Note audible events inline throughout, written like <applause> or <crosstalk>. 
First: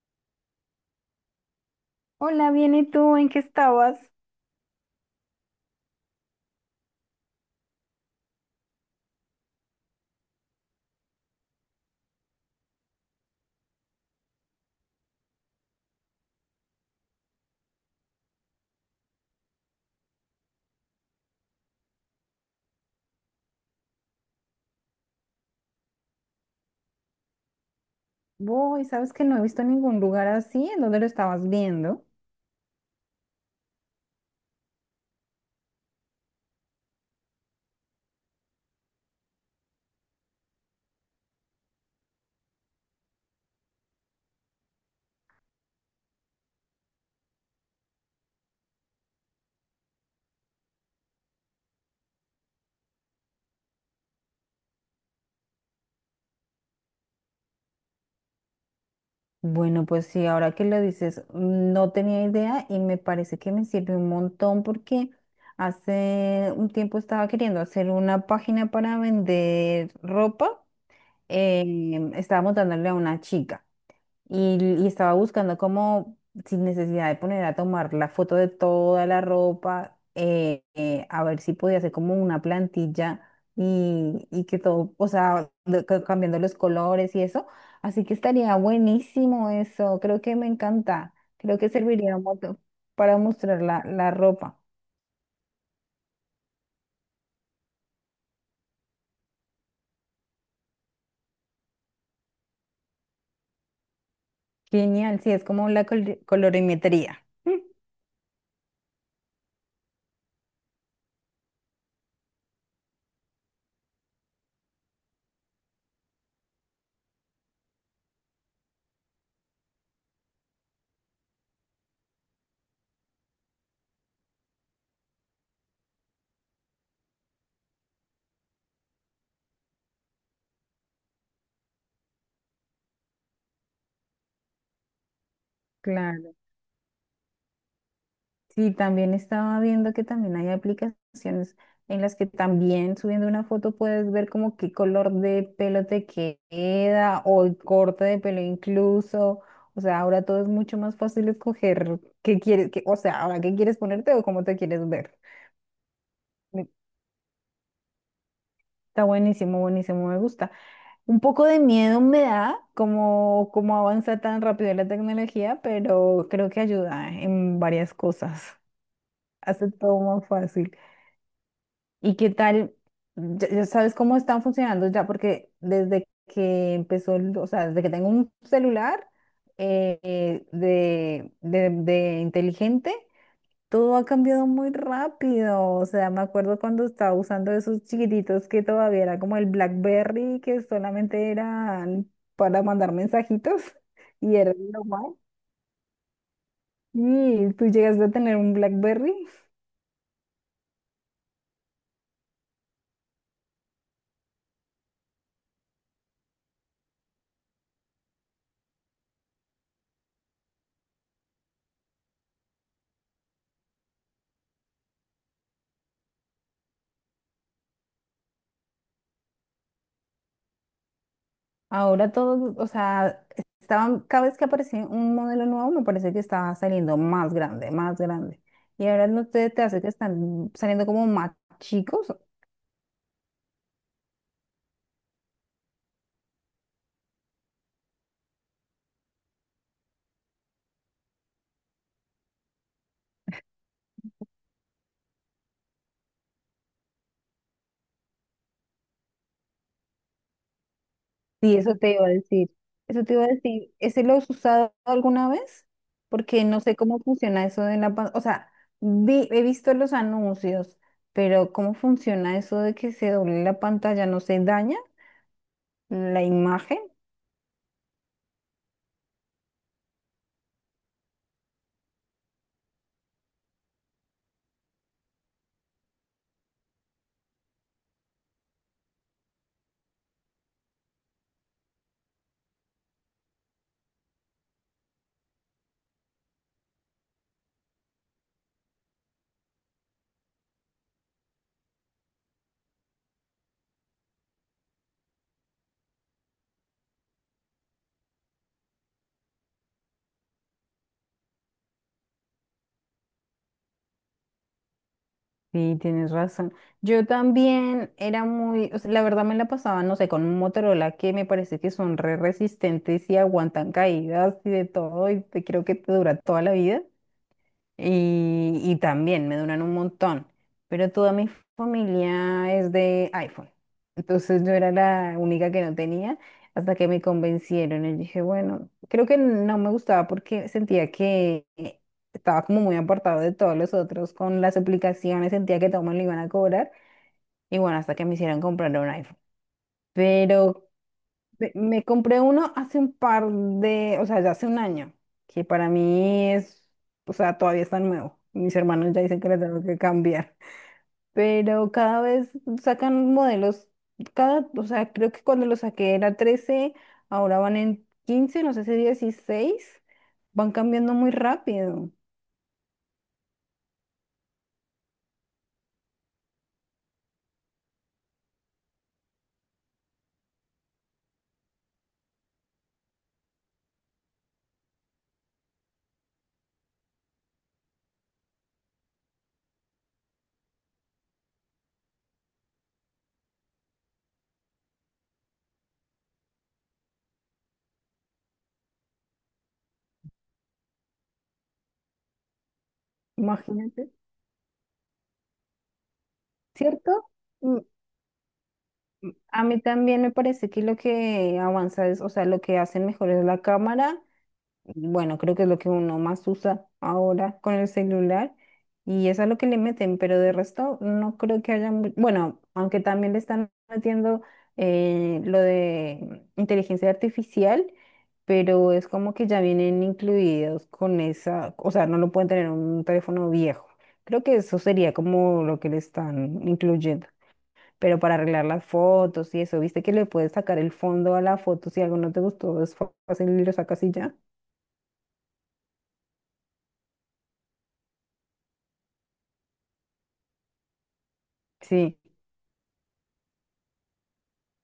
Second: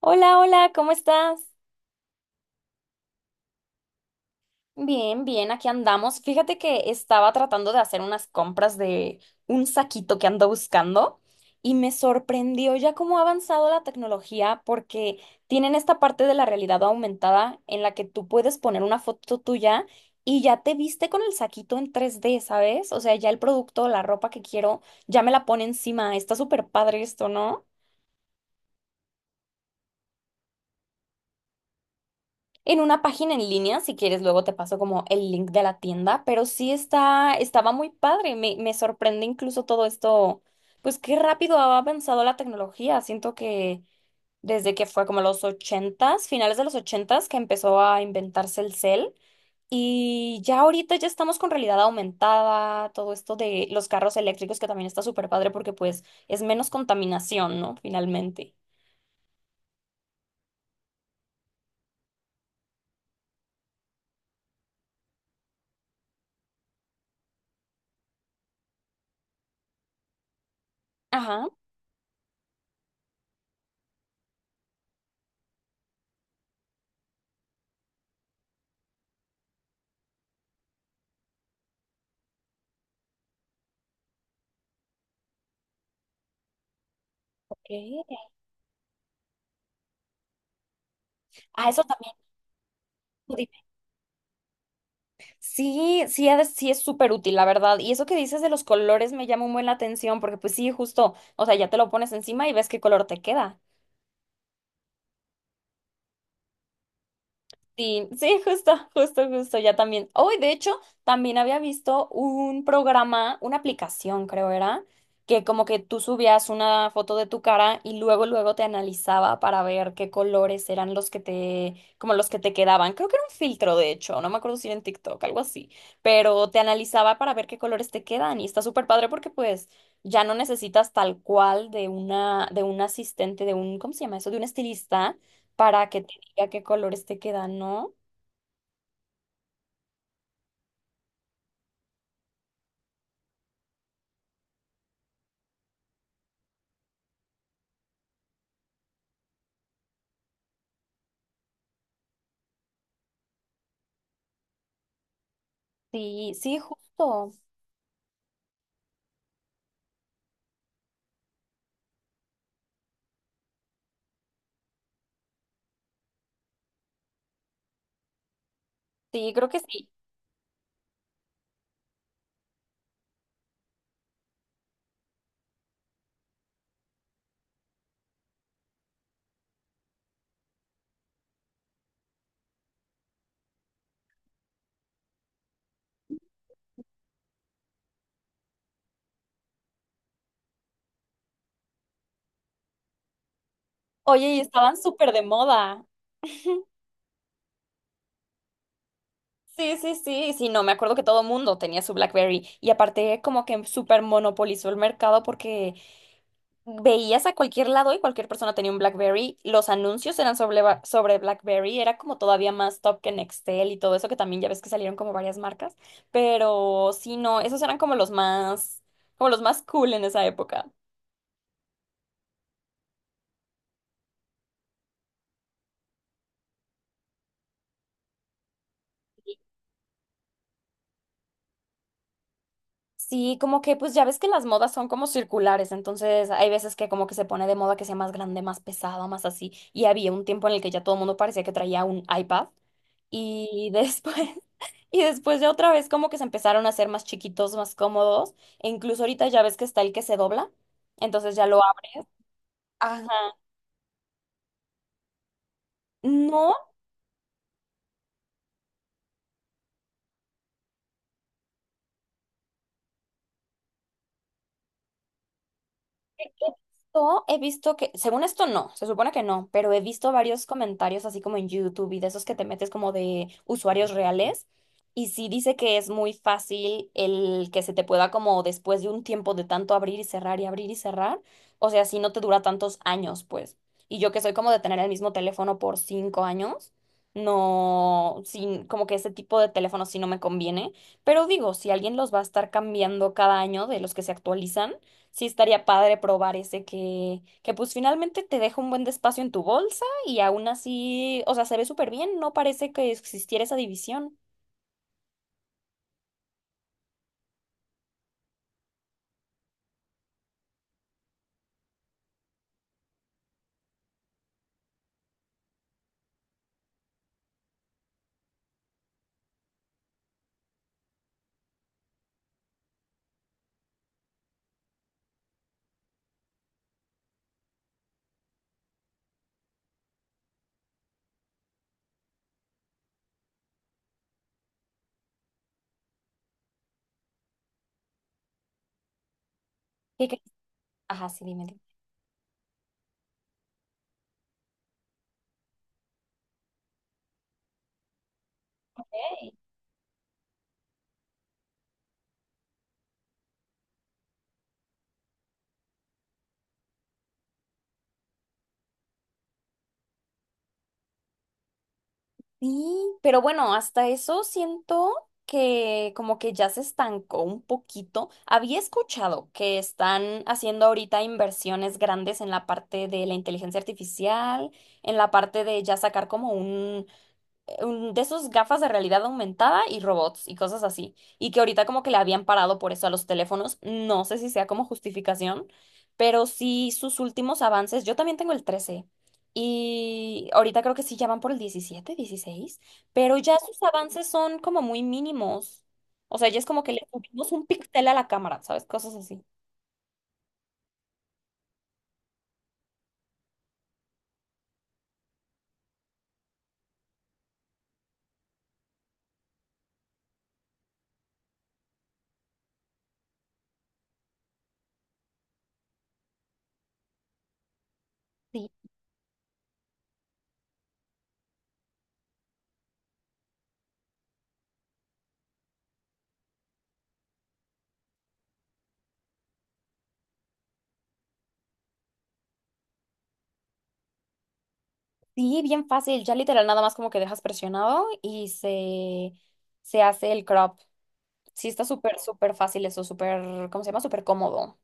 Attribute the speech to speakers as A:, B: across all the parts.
A: Hola, hola, ¿cómo estás?
B: Hola, bien, ¿y tú en qué estabas?
A: Bien, bien, aquí andamos. Fíjate que estaba tratando de hacer unas compras de un saquito que ando buscando y me sorprendió ya cómo ha avanzado la tecnología porque tienen esta parte de la realidad aumentada en la que tú puedes poner una foto tuya y ya te viste con el saquito en 3D, ¿sabes? O sea, ya el producto, la ropa que quiero, ya me la pone encima. Está súper padre esto, ¿no?
B: Voy, sabes que no he visto ningún lugar así, ¿en dónde lo estabas viendo?
A: En una página en línea, si quieres, luego te paso como el link de la tienda, pero sí está, estaba muy padre, me sorprende incluso todo esto, pues qué rápido ha avanzado la tecnología, siento que desde que fue como los ochentas, finales de los ochentas, que empezó a inventarse el cel, y ya ahorita ya estamos con realidad aumentada, todo esto de los carros eléctricos que también está súper padre porque pues es menos contaminación, ¿no? Finalmente.
B: Bueno, pues sí, ahora que lo dices, no tenía idea y me parece que me sirve un montón porque hace un tiempo estaba queriendo hacer una página para vender ropa.
A: Ajá.
B: Estaba montándole a una chica. Y, y estaba buscando como, sin necesidad de poner a tomar la foto de toda la ropa, a ver si podía hacer como una plantilla y que todo, o sea, cambiando los colores y eso.
A: Ok.
B: Así que estaría buenísimo eso. Creo que me encanta. Creo
A: Ah,
B: que
A: eso también.
B: serviría mucho para mostrar la ropa.
A: Sí, sí, sí es súper útil, la verdad. Y eso que dices de los colores me llama muy la atención porque pues sí, justo, o sea, ya te lo pones encima y ves qué color te queda.
B: Genial, sí, es como la colorimetría. <laughs>
A: Sí, sí, justo, justo, justo, ya también. Hoy, de hecho, también había visto un programa, una aplicación, creo era, que como que tú subías una foto de tu cara y luego te analizaba para ver qué colores eran los que te, como los que te quedaban. Creo que era un filtro, de hecho, no me acuerdo si era en TikTok, algo así, pero te analizaba para ver qué colores te quedan y está súper padre porque pues ya no necesitas tal cual de un asistente, de un, ¿cómo se llama eso? De un estilista para que
B: Claro.
A: te a qué colores te quedan, ¿no?
B: Sí, también estaba viendo que también hay aplicaciones en las que también subiendo una foto puedes ver como qué color de pelo te queda o el corte de pelo incluso. O sea, ahora todo es mucho más fácil escoger qué quieres, o sea, ahora qué quieres ponerte o cómo te quieres ver.
A: Sí, sí,
B: Me-
A: justo.
B: Está buenísimo, buenísimo, me gusta. Un poco de miedo me da como avanza tan rápido la tecnología, pero creo que ayuda en varias cosas.
A: Sí, creo que
B: Hace
A: sí.
B: todo más fácil. ¿Y qué tal? Ya sabes cómo están funcionando ya, porque desde que empezó, o sea, desde que tengo un celular de inteligente, todo ha cambiado muy rápido. O sea, me acuerdo cuando estaba usando esos chiquititos que todavía era como el BlackBerry, que solamente eran para mandar mensajitos <laughs>
A: Oye,
B: y
A: y
B: era
A: estaban súper
B: normal.
A: de moda.
B: Y tú llegaste a tener un BlackBerry.
A: Sí, sí, sí, sí, no, me acuerdo que todo mundo tenía su BlackBerry y aparte como que súper monopolizó el mercado porque veías a cualquier lado y cualquier persona tenía un BlackBerry, los anuncios eran sobre BlackBerry, era como todavía más top que Nextel y todo eso que también ya ves que salieron como varias marcas, pero sí, no, esos eran como los más cool en esa época.
B: Ahora todo, o sea, estaban, cada vez que aparecía un modelo nuevo, me parece que estaba saliendo más grande, más grande. Y ahora no te hace que están saliendo como más chicos.
A: Sí, como que pues ya ves que las modas son como circulares, entonces hay veces que como que se pone de moda que sea más grande, más pesado, más así. Y había un tiempo en el que ya todo el mundo parecía que traía un iPad y después <laughs> y después ya otra vez como que se empezaron a hacer más chiquitos, más cómodos, e incluso ahorita ya ves que está el que se dobla, entonces ya
B: Sí,
A: lo
B: eso te
A: abres.
B: iba a decir. Eso
A: Ajá.
B: te iba a decir. ¿Ese lo has usado alguna vez? Porque
A: No,
B: no sé cómo funciona eso o sea, he visto los anuncios, pero ¿cómo funciona eso de que se doble la pantalla? ¿No se daña la
A: He
B: imagen?
A: visto, he visto que, según esto no, se supone que no, pero he visto varios comentarios así como en YouTube y de esos que te metes como de usuarios reales. Y sí dice que es muy fácil el que se te pueda como después de un tiempo de tanto abrir y cerrar y abrir y cerrar. O sea, si no te dura tantos años, pues. Y yo que soy como de tener el mismo teléfono por 5 años, no, sin, como que ese tipo de teléfono sí no me conviene. Pero digo, si alguien los va a estar cambiando cada año de los que se actualizan. Sí, estaría padre probar ese que pues finalmente te deja un buen despacio en tu bolsa y aún así, o sea, se ve súper bien, no parece que existiera esa división.
B: Sí, tienes razón. Yo también era muy, o sea, la verdad me la pasaba, no sé, con un Motorola que me parece que son re resistentes y aguantan caídas y de todo, y creo que te dura toda la vida y también me duran un montón, pero toda mi familia es de iPhone. Entonces yo era la única que no tenía hasta que me convencieron. Y dije, bueno, creo que no me gustaba porque sentía que estaba como muy apartado de todos los otros con las aplicaciones, sentía que todo me lo iban a cobrar. Y bueno, hasta que me hicieron comprar un iPhone.
A: ¿Qué crees?
B: Pero
A: Ajá, sí, dime.
B: me
A: Dime.
B: me compré uno hace un par de, o sea, ya hace un año, que para mí es, o sea, todavía está nuevo. Mis hermanos ya dicen que
A: Ok.
B: lo tengo que cambiar. Pero cada vez sacan modelos, cada, o sea, creo que cuando lo saqué era 13, ahora van en 15, no sé si 16, van cambiando muy rápido,
A: Sí, pero bueno, hasta eso siento que como que ya se estancó un poquito. Había escuchado que están haciendo ahorita inversiones grandes en la parte de la inteligencia artificial, en la parte de ya sacar como un de esos gafas de realidad aumentada y robots y cosas así. Y que ahorita como que le habían parado por eso a los teléfonos. No sé si sea como justificación, pero sí sus últimos avances. Yo también tengo el 13 y ahorita creo que sí ya van por el 17 16 pero ya sus
B: imagínate,
A: avances son como muy mínimos. O sea, ya es como que le
B: ¿cierto?
A: subimos un
B: Mm,
A: píxel a la cámara, ¿sabes? Cosas así.
B: A mí también me parece que lo que avanza es, o sea, lo que hacen mejor es la cámara, bueno, creo que es lo que uno más usa ahora con el celular y eso es lo que le meten, pero de resto no creo que haya, bueno, aunque también le están metiendo lo de inteligencia artificial,
A: Sí,
B: pero es como que ya vienen incluidos con esa, o sea, no lo pueden tener en un teléfono viejo. Creo que eso sería como lo que le están incluyendo. Pero para arreglar las fotos y eso, viste que le puedes sacar el fondo a la foto si algo no te gustó, es fácil y lo sacas y ya.
A: sí, bien fácil. Ya literal nada más como que dejas presionado y se hace el crop. Sí, está
B: Sí.
A: súper, súper fácil eso, súper, ¿cómo se llama? Súper cómodo.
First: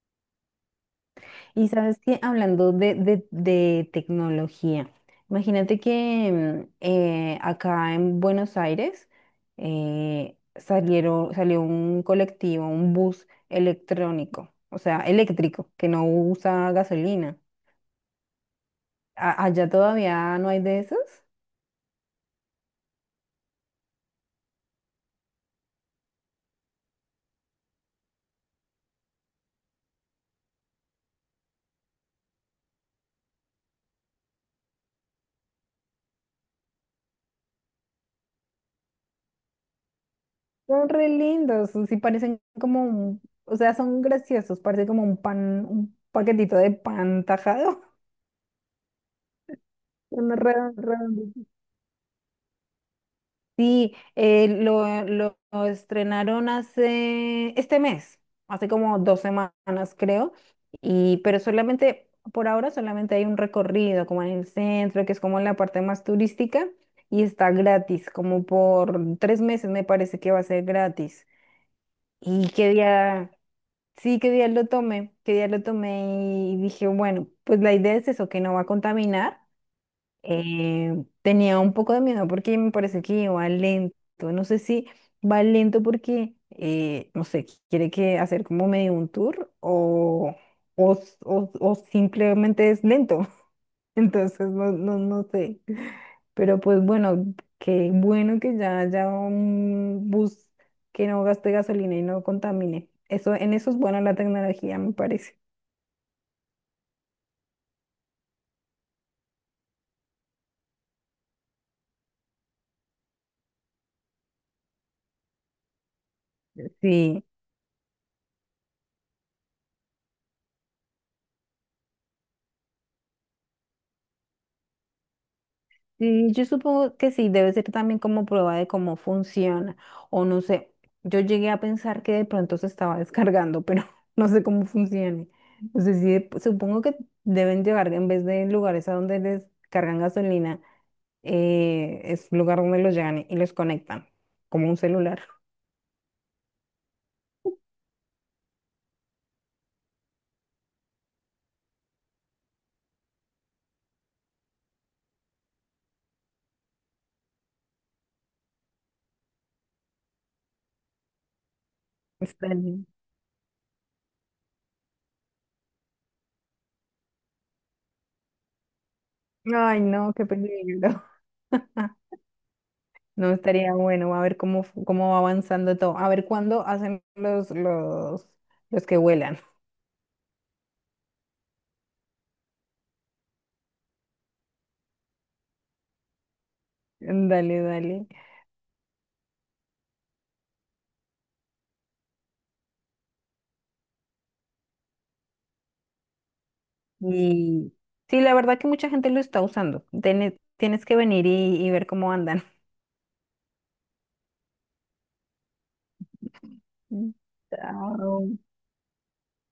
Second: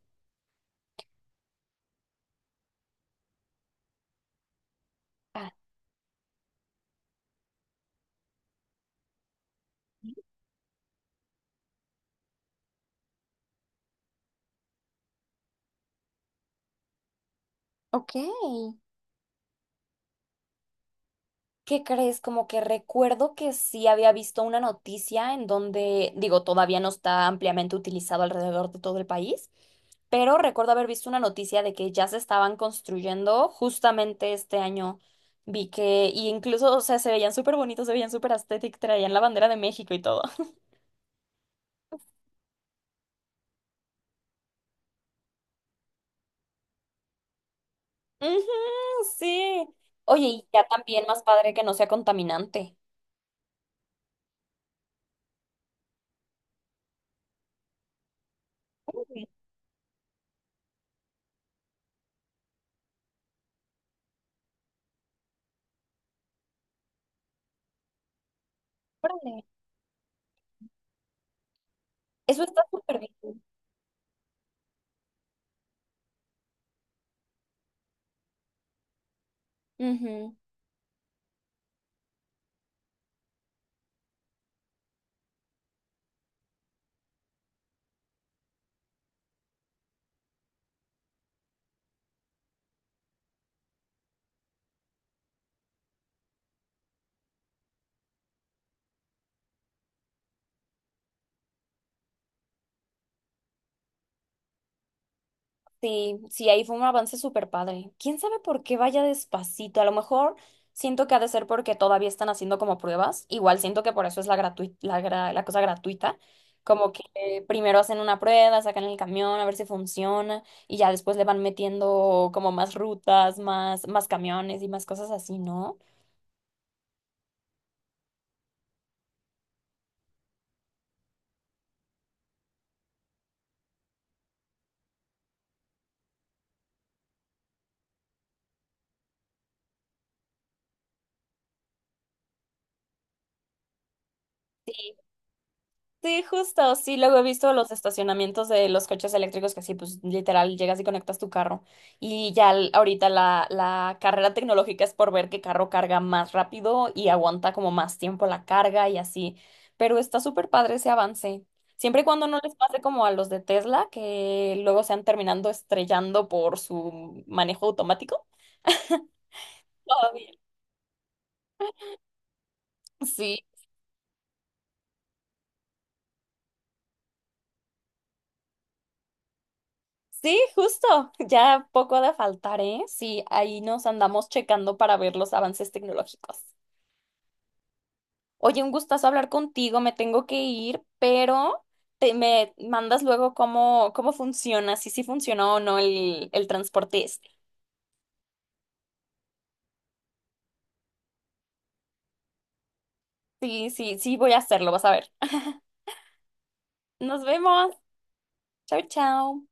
B: Y sabes que hablando de tecnología,
A: Ah,
B: imagínate que acá en Buenos Aires salió un colectivo, un bus electrónico, o sea, eléctrico, que no usa gasolina.
A: ok.
B: Allá todavía no hay de esos.
A: ¿Qué crees? Como que recuerdo que sí había visto una noticia en donde, digo, todavía no está ampliamente utilizado alrededor de todo el país, pero recuerdo haber visto una noticia de que ya se estaban construyendo justamente este año. Vi que, y incluso, o sea, se veían súper bonitos, se veían súper aesthetic, traían la bandera de México y todo. <laughs>
B: Son re lindos, sí parecen como un, o sea, son graciosos, parece como un pan, un paquetito de pan tajado.
A: Ujú, sí.
B: <laughs>
A: Oye,
B: Son
A: y ya también más
B: redondos.
A: padre que no sea contaminante.
B: Sí, lo estrenaron hace este mes, hace como dos
A: Uy,
B: semanas creo, y pero solamente, por ahora solamente hay un recorrido como en el centro, que es como la parte más turística, y está gratis, como por tres
A: órale.
B: meses me parece que va a ser gratis.
A: Eso
B: Y
A: está
B: qué
A: súper
B: día,
A: bien.
B: sí, qué día lo tomé, qué día lo tomé y dije, bueno, pues la idea es eso, que no va a contaminar.
A: Ujú.
B: Tenía un poco de miedo porque me parece que va lento. No sé si va lento porque, no sé, quiere que hacer como medio un tour o, o simplemente es lento. <laughs> Entonces, no, no, no sé. Pero pues bueno, qué bueno que ya haya un bus que no gaste gasolina y no contamine. Eso, en eso es buena la tecnología, me parece.
A: Sí, sí, ahí fue un avance súper padre. ¿Quién sabe por qué vaya despacito? A lo mejor siento que ha de ser porque todavía están haciendo como pruebas. Igual siento que por eso es la gratuita, la cosa gratuita. Como que
B: Sí.
A: primero hacen una prueba, sacan el camión a ver si funciona y ya después le van metiendo como más rutas, más camiones y más cosas así, ¿no?
B: Yo supongo que sí, debe ser también como prueba de cómo funciona, o no sé, yo llegué a pensar que de pronto se estaba descargando, pero <laughs> no sé cómo funcione. No sé si supongo que deben llegar en vez de lugares a donde les cargan gasolina, es lugar donde los llegan y los conectan, como un celular.
A: Sí, justo, sí, luego he visto los estacionamientos de los coches eléctricos que así, pues literal, llegas y conectas tu carro. Y ya ahorita la carrera tecnológica es por ver qué carro carga más rápido y aguanta como más tiempo la carga y así. Pero está súper padre ese avance. Siempre y cuando no les pase
B: Estaría-
A: como a los de Tesla, que luego se han terminando estrellando por su manejo automático.
B: Ay, no, qué
A: Todavía.
B: peligro. <laughs> No
A: Sí.
B: estaría bueno. A ver cómo va avanzando todo. A ver cuándo hacen los que vuelan.
A: Sí, justo, ya poco ha de faltar, ¿eh? Sí, ahí nos andamos checando para ver los avances tecnológicos.
B: <laughs> Dale, dale.
A: Oye, un gustazo hablar contigo, me tengo que ir, pero te me mandas luego cómo funciona, si sí funcionó o no el transporte este.
B: Y sí, la verdad que mucha gente lo está usando. Tienes que venir y ver cómo andan.
A: Sí, sí, sí, voy a hacerlo, vas a ver.
B: <laughs>
A: Nos vemos.
B: Chao.
A: Chao, chao.